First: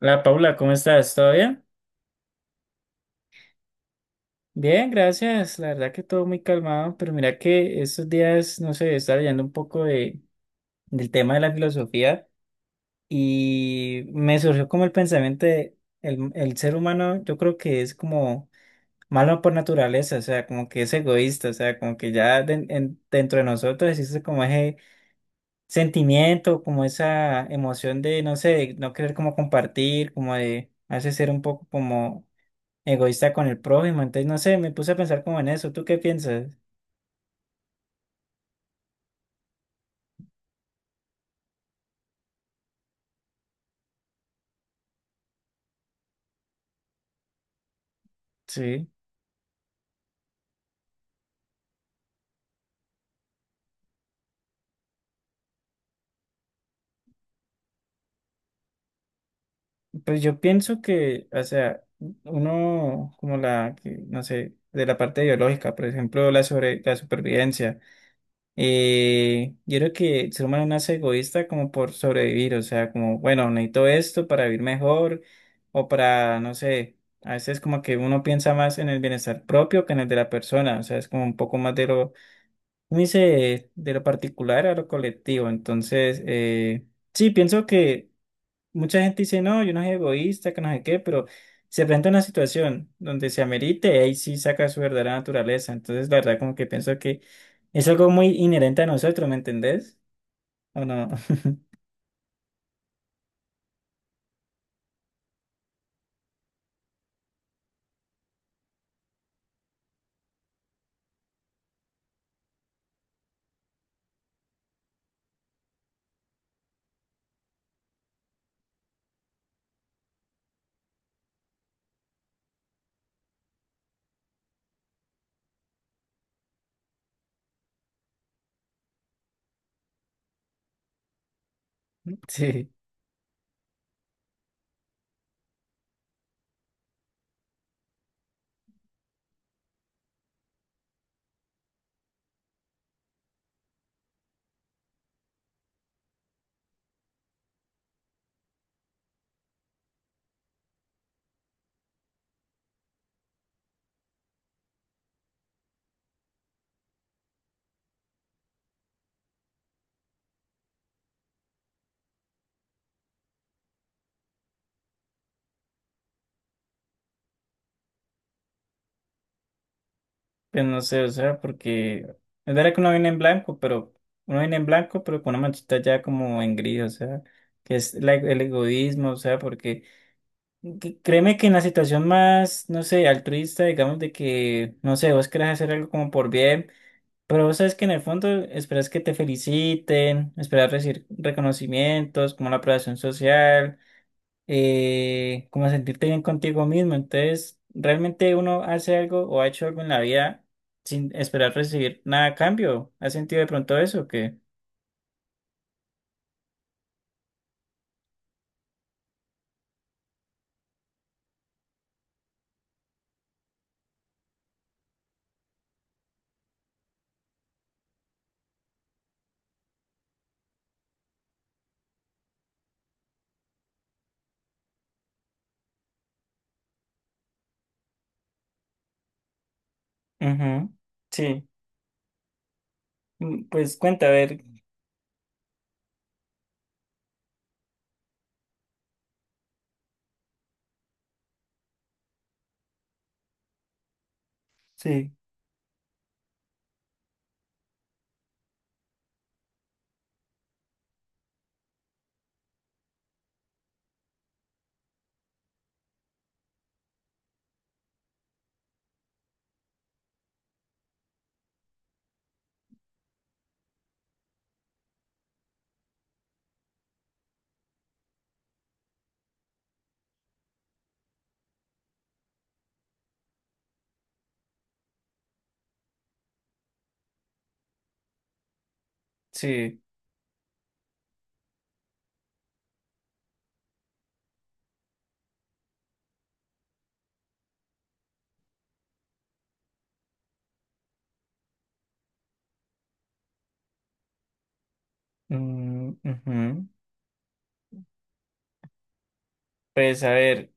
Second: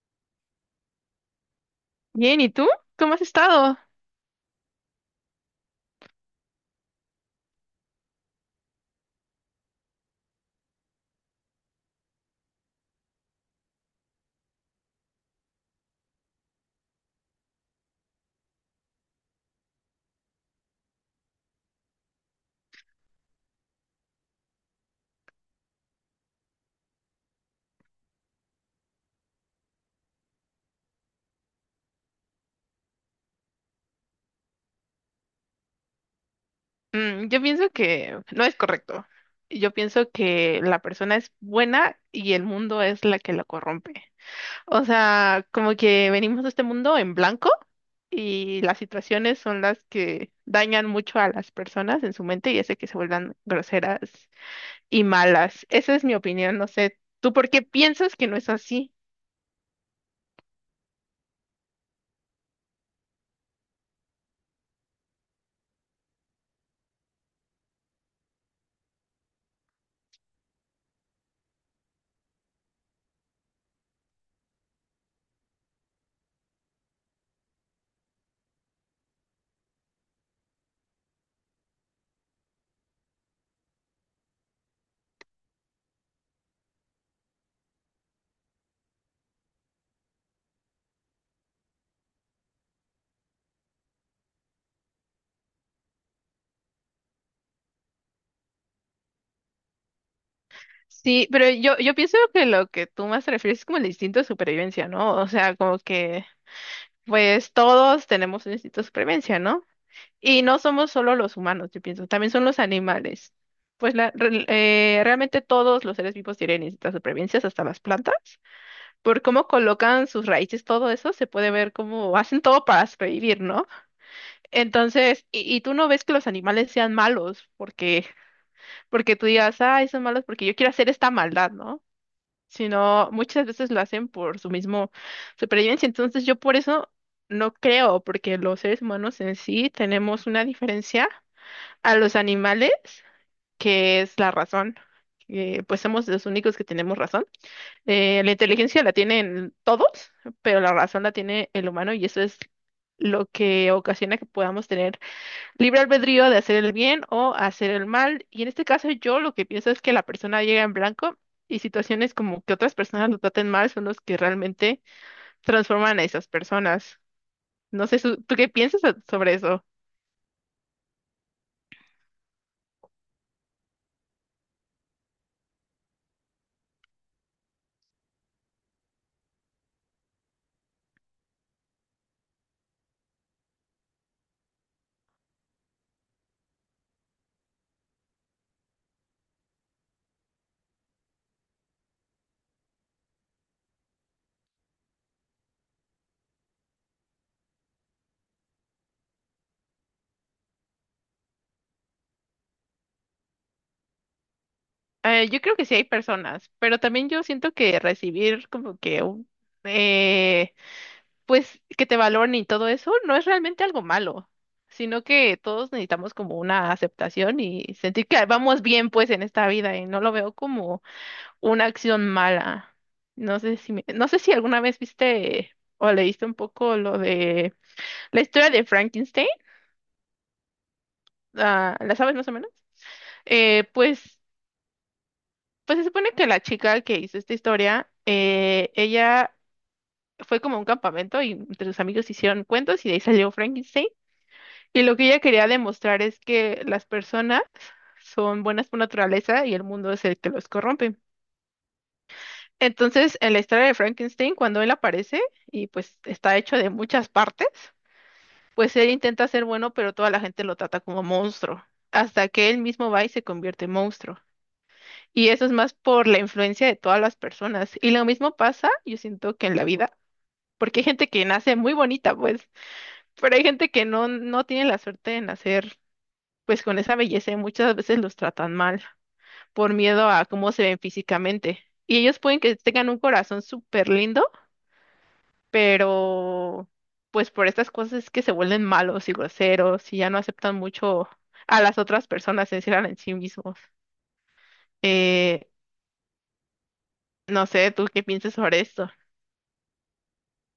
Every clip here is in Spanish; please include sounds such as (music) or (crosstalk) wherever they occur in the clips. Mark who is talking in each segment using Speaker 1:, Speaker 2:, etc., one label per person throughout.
Speaker 1: Hola Paula, ¿cómo estás? ¿Todo bien?
Speaker 2: Bien, ¿y tú? ¿Cómo has estado?
Speaker 1: Bien, gracias. La verdad que todo muy calmado, pero mira que estos días, no sé, estaba leyendo un poco del tema de la filosofía y me surgió como el pensamiento de el ser humano. Yo creo que es como malo por naturaleza, o sea, como que es egoísta, o sea, como que ya dentro de nosotros existe como ese sentimiento, como esa emoción no sé, de no querer como compartir, como de hace ser un poco como egoísta con el prójimo. Entonces, no sé, me puse a pensar como en eso. ¿Tú qué piensas?
Speaker 2: Yo pienso que no es correcto. Yo pienso que la persona es buena y el mundo es la que la corrompe. O sea, como que venimos de este mundo en blanco y las
Speaker 1: Sí,
Speaker 2: situaciones son las que dañan mucho a las personas en su mente y hace que se vuelvan groseras y malas. Esa es mi opinión, no sé. ¿Tú por qué piensas que no es así?
Speaker 1: pues yo pienso que, o sea, uno como no sé, de la parte biológica, por ejemplo, la supervivencia. Yo creo que el ser humano nace egoísta como por sobrevivir, o sea, como, bueno, necesito esto para vivir mejor o para, no sé, a veces como que uno piensa más en el bienestar propio que en el de la persona, o sea, es como un poco más de lo. Me hice de lo particular a lo colectivo. Entonces, sí, pienso que mucha gente dice, no, yo no soy egoísta, que no sé qué, pero se presenta una situación donde se amerite, ahí sí saca su verdadera naturaleza. Entonces la verdad como que pienso que es algo muy inherente a nosotros. ¿Me entendés? ¿O no?
Speaker 2: Sí, pero
Speaker 1: (laughs)
Speaker 2: yo pienso que lo que tú más te refieres es como el instinto de supervivencia, ¿no? O sea, como que. Pues todos tenemos un instinto de supervivencia, ¿no? Y no somos solo los humanos, yo pienso, también son los animales. Pues realmente todos los seres vivos tienen instintos de supervivencia, hasta las plantas. Por cómo colocan sus raíces, todo eso, se puede ver cómo hacen todo para sobrevivir, ¿no? Entonces, y tú no ves que los animales sean malos, porque tú digas, ay, son malos porque yo quiero hacer esta maldad, ¿no?
Speaker 1: Sí,
Speaker 2: Sino muchas veces lo hacen por su mismo supervivencia. Entonces yo por eso no creo, porque los seres humanos en sí tenemos una diferencia a los animales, que es la razón. Que, pues somos los únicos que tenemos razón. La inteligencia la tienen todos, pero la razón la tiene el humano y eso es lo que ocasiona que podamos tener libre albedrío de hacer el bien o hacer el mal. Y en este caso yo lo que pienso es que la persona llega en blanco y situaciones como que otras personas lo traten mal son los que realmente transforman a esas personas. No sé, ¿tú qué piensas sobre eso?
Speaker 1: pues no sé, o sea, porque es verdad que uno viene en blanco, pero uno viene en blanco, pero con una manchita ya como en gris, o sea, que es el egoísmo, o sea, porque... Créeme que en la situación más, no sé, altruista, digamos, de que, no sé, vos querés hacer algo como por bien, pero vos sabes que en el fondo esperas que te feliciten, esperas recibir reconocimientos, como la aprobación social, como sentirte bien contigo mismo. Entonces, realmente uno hace algo o ha hecho algo en la vida sin esperar recibir nada a cambio. ¿Has sentido de pronto eso o qué?
Speaker 2: Yo creo que sí hay personas, pero también yo siento que recibir como que un, eh, pues que te valoren y todo eso no es realmente algo malo, sino que todos necesitamos como una aceptación y sentir que vamos bien pues en esta vida y no lo veo como una acción mala. No sé si alguna vez viste o leíste un poco lo de la historia de Frankenstein.
Speaker 1: Ujú. Sí.
Speaker 2: Ah, ¿la sabes más o menos?
Speaker 1: Mm,
Speaker 2: Eh,
Speaker 1: pues cuenta, a
Speaker 2: pues,
Speaker 1: ver.
Speaker 2: pues se supone que la chica que hizo esta historia, ella fue como a un campamento y entre sus amigos hicieron cuentos y de ahí salió Frankenstein. Y lo que
Speaker 1: Sí,
Speaker 2: ella quería demostrar es que las personas son buenas por naturaleza y el mundo es el que los corrompe. Entonces, en la historia de Frankenstein, cuando él aparece y pues está hecho de muchas partes, pues él intenta ser bueno, pero toda la gente lo trata como monstruo, hasta que él mismo va y se convierte en monstruo. Y eso es más por la influencia de todas las personas. Y lo mismo pasa, yo siento que en la vida, porque hay gente que nace muy bonita, pues, pero hay gente que no, no tiene la suerte de nacer, pues, con esa belleza y muchas veces los tratan mal por
Speaker 1: sí.
Speaker 2: miedo a cómo se ven físicamente. Y ellos pueden que tengan un corazón súper lindo, pero pues por estas cosas es que se vuelven malos y groseros y ya no aceptan mucho a las otras personas, se encierran en sí mismos. Eh,
Speaker 1: Mm, ujú.
Speaker 2: no sé, ¿tú qué piensas sobre esto?
Speaker 1: Pues a ver,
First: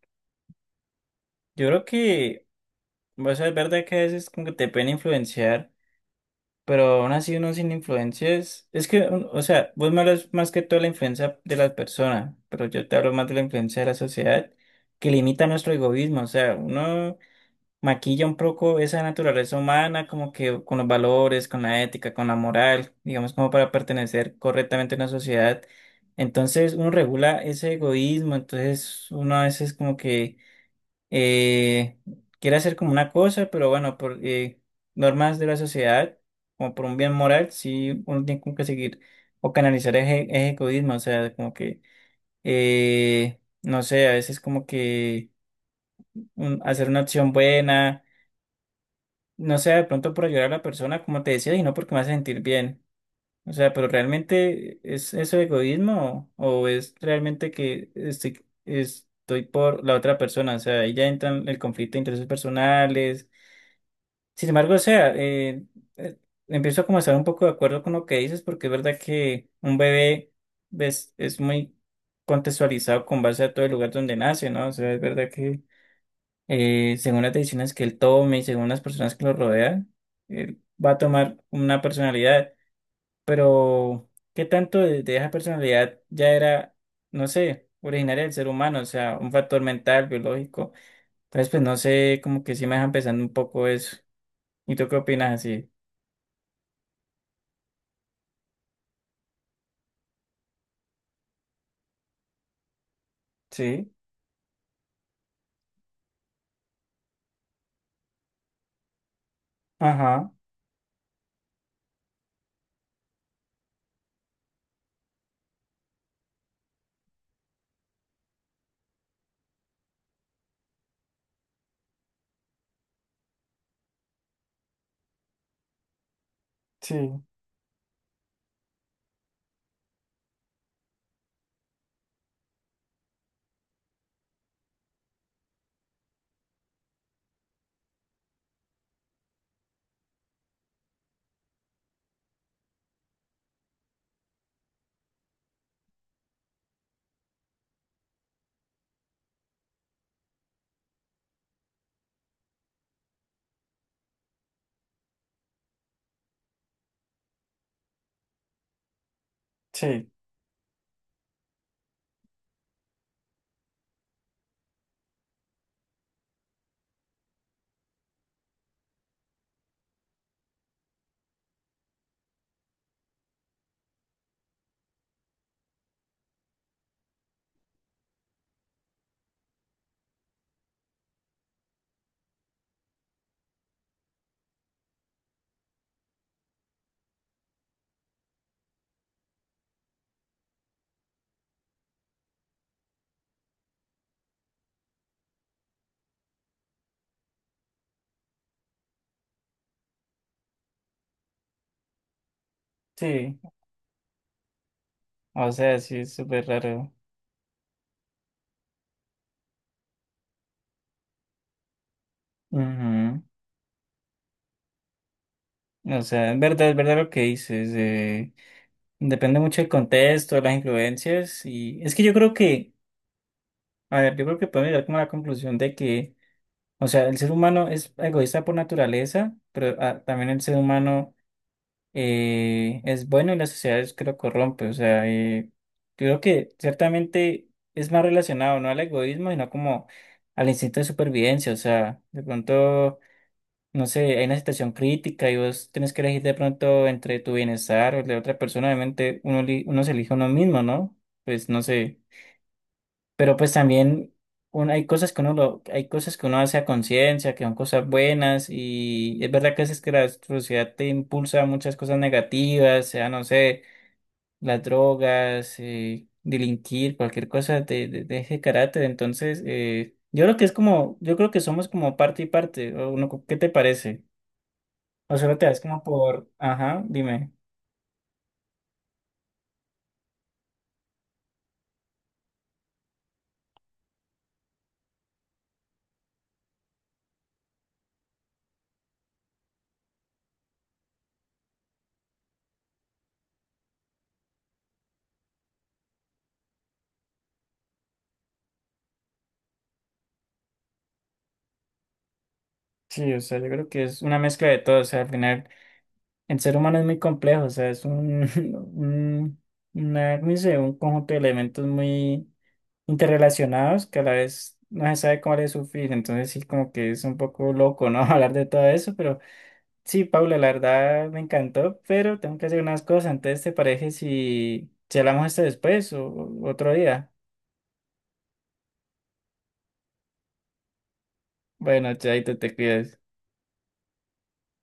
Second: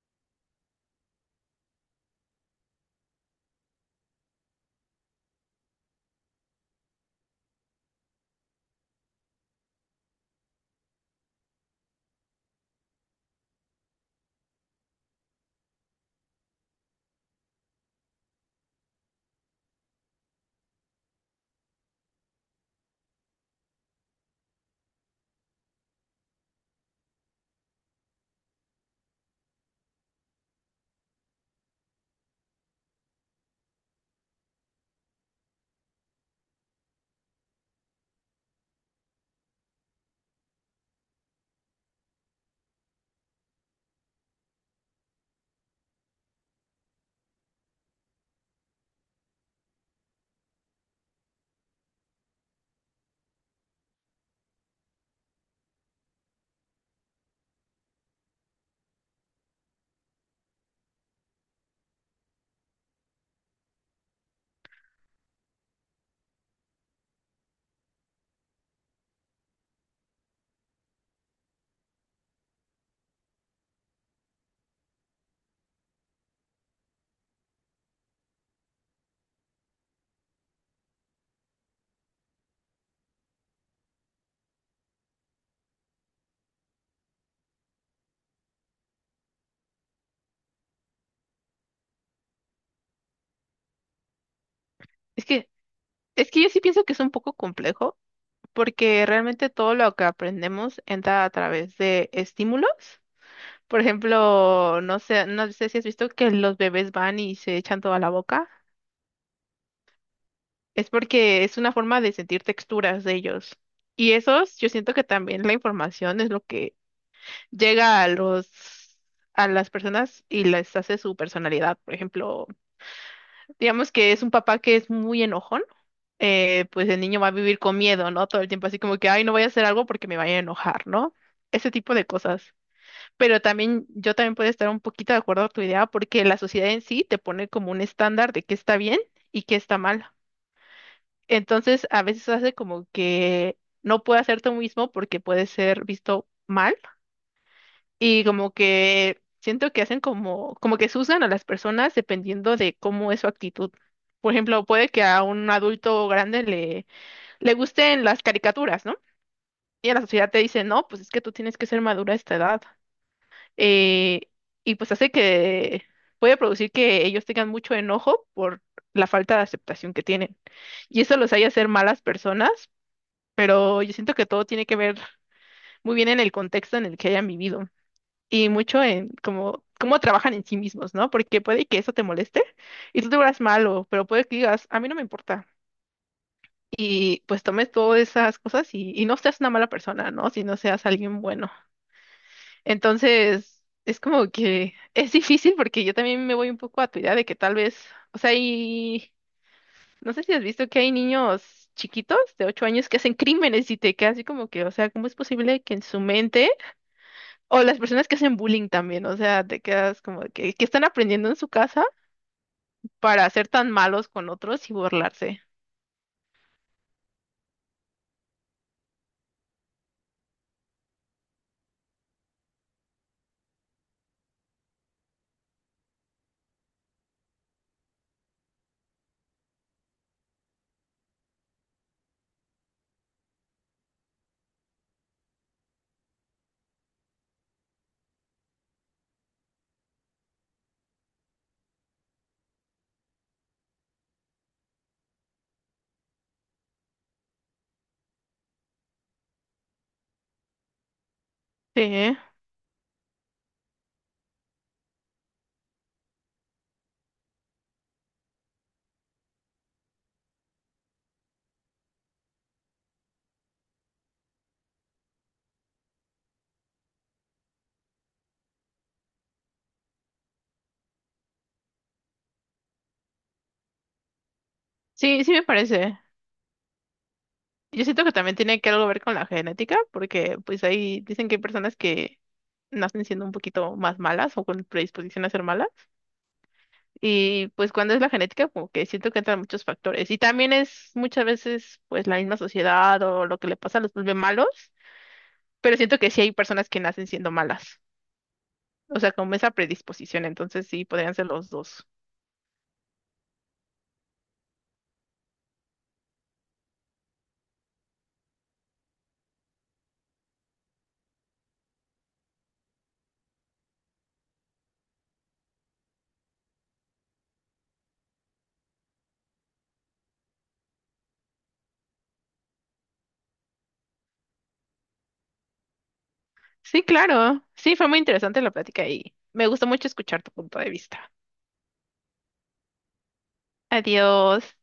Speaker 1: yo creo que, o sea, es verdad que a veces como que te pueden influenciar, pero aún así uno sin influencias, es que, o sea, vos me hablas más que todo la influencia de las personas, pero yo te hablo más de la influencia de la sociedad que limita nuestro egoísmo, o sea, uno maquilla un poco esa naturaleza humana como que con los valores, con la ética, con la moral, digamos como para pertenecer correctamente a una sociedad. Entonces uno regula ese egoísmo. Entonces uno a veces como que eh, quiere hacer como una cosa, pero bueno, por normas de la sociedad, como por un bien moral, sí uno tiene como que seguir o canalizar ese egoísmo, o sea, como que, no sé, a veces como que hacer una acción buena, no sé, de pronto por ayudar a la persona, como te decía, y no porque me hace sentir bien. O sea, pero realmente es eso egoísmo o es realmente que estoy por la otra persona. O sea, ahí ya entran el conflicto de intereses personales. Sin embargo, o sea, eh, empiezo como a estar un poco de acuerdo con lo que dices, porque es verdad que un bebé ves, es muy contextualizado con base a todo el lugar donde nace, ¿no? O sea, es verdad que según las decisiones que él tome y según las personas que lo rodean, él va a tomar una personalidad, pero ¿qué tanto de esa personalidad ya era, no sé, originaria del ser humano? O sea, un factor mental, biológico. Entonces, pues no sé, como que sí me deja pensando un poco eso. ¿Y tú qué
Speaker 2: Es
Speaker 1: opinas
Speaker 2: que,
Speaker 1: así?
Speaker 2: es que yo sí pienso que es un poco complejo porque realmente todo lo que aprendemos entra a través de estímulos. Por
Speaker 1: Sí.
Speaker 2: ejemplo, no sé si has visto que los bebés van y se echan toda la boca.
Speaker 1: Ajá.
Speaker 2: Es porque es una forma de sentir texturas de ellos. Y esos, yo siento que también la información es lo que llega a las personas y les hace su personalidad. Por ejemplo, digamos que es un papá que es muy enojón, pues
Speaker 1: Sí,
Speaker 2: el niño va a vivir con miedo, ¿no? Todo el tiempo así como que, ay, no voy a hacer algo porque me vaya a enojar, ¿no? Ese tipo de cosas. Pero también yo también puedo estar un poquito de acuerdo a tu idea porque la sociedad en sí te pone como un estándar de qué está bien y qué está mal. Entonces, a veces hace como que no puedes hacer tú mismo porque puede ser visto mal. Y como que siento que hacen como que juzgan a las personas dependiendo de cómo es su actitud. Por ejemplo, puede que a un adulto grande le gusten las caricaturas, ¿no? Y a la
Speaker 1: sí,
Speaker 2: sociedad te dice, no, pues es que tú tienes que ser madura a esta edad. Eh, y pues hace que puede producir que ellos tengan mucho enojo por la falta de aceptación que tienen. Y eso los hace hacer malas personas, pero yo siento que todo tiene que ver muy bien en el contexto en el que hayan vivido y mucho en cómo trabajan en sí mismos, ¿no? Porque puede que eso te moleste y tú te veas malo, pero puede que digas, a mí no me importa. Y pues tomes todas esas cosas y, no seas una mala persona, ¿no? Si no seas alguien bueno. Entonces, es como que (laughs) es difícil porque yo también me voy un poco a tu idea de que tal vez, o sea, y no sé si has visto que hay niños chiquitos de 8 años que hacen
Speaker 1: sí.
Speaker 2: crímenes y te quedas así como que, o sea, ¿cómo es
Speaker 1: O
Speaker 2: posible que
Speaker 1: sea,
Speaker 2: en
Speaker 1: sí,
Speaker 2: su
Speaker 1: es súper
Speaker 2: mente?
Speaker 1: raro.
Speaker 2: O las personas que hacen bullying también, o sea, te quedas como de que están aprendiendo en su casa
Speaker 1: Ujú.
Speaker 2: para ser tan malos con otros y burlarse.
Speaker 1: O sea, es verdad lo que dices. Depende mucho del contexto, de las influencias. Y es que yo creo que, a ver, yo creo que podemos llegar como a la conclusión de que, o sea, el ser humano es egoísta por naturaleza, pero ah, también el ser humano. Es bueno y la sociedad es que lo corrompe. O sea, creo que ciertamente es más relacionado no al egoísmo, sino como al instinto de supervivencia. O sea, de pronto, no sé, hay una situación crítica y vos tenés que elegir de pronto entre tu bienestar o el de otra persona. Obviamente, uno, uno se elige a uno mismo, ¿no? Pues no sé.
Speaker 2: Sí,
Speaker 1: Pero pues también hay cosas que uno lo, hay cosas que uno hace a conciencia, que son cosas buenas, y es verdad que a veces que la sociedad te impulsa a muchas cosas negativas, sea, no sé, las drogas, delinquir, cualquier cosa de ese carácter. Entonces, yo creo que es como, yo creo que somos como parte y parte. ¿O qué te parece? O
Speaker 2: sí, sí
Speaker 1: solo
Speaker 2: me
Speaker 1: te das como
Speaker 2: parece.
Speaker 1: por, ajá, dime.
Speaker 2: Yo siento que también tiene que algo ver con la genética, porque pues ahí dicen que hay personas que nacen siendo un poquito más malas o con predisposición a ser malas. Y pues cuando es la genética, como que siento que entran muchos factores. Y también es muchas veces pues la misma sociedad o lo que le pasa los vuelve malos, pero siento que sí hay personas que nacen siendo malas. O sea, como esa predisposición, entonces sí, podrían ser los dos.
Speaker 1: Sí, o sea, yo creo que es una mezcla de todo, o sea, al final. El ser humano es muy complejo, o sea, es un, (laughs) un, no sé, un conjunto de elementos muy interrelacionados que a la vez no se sabe cómo le sufrir. Entonces sí, como que es un poco loco, ¿no? (laughs) Hablar de todo eso, pero sí, Paula, la verdad me encantó, pero tengo que hacer unas cosas. Entonces ¿te parece si, si hablamos esto después o otro
Speaker 2: Sí,
Speaker 1: día?
Speaker 2: claro, sí, fue muy interesante la plática y me gustó mucho escuchar tu punto de vista.
Speaker 1: Bueno, chaito, te cuidas.
Speaker 2: Adiós.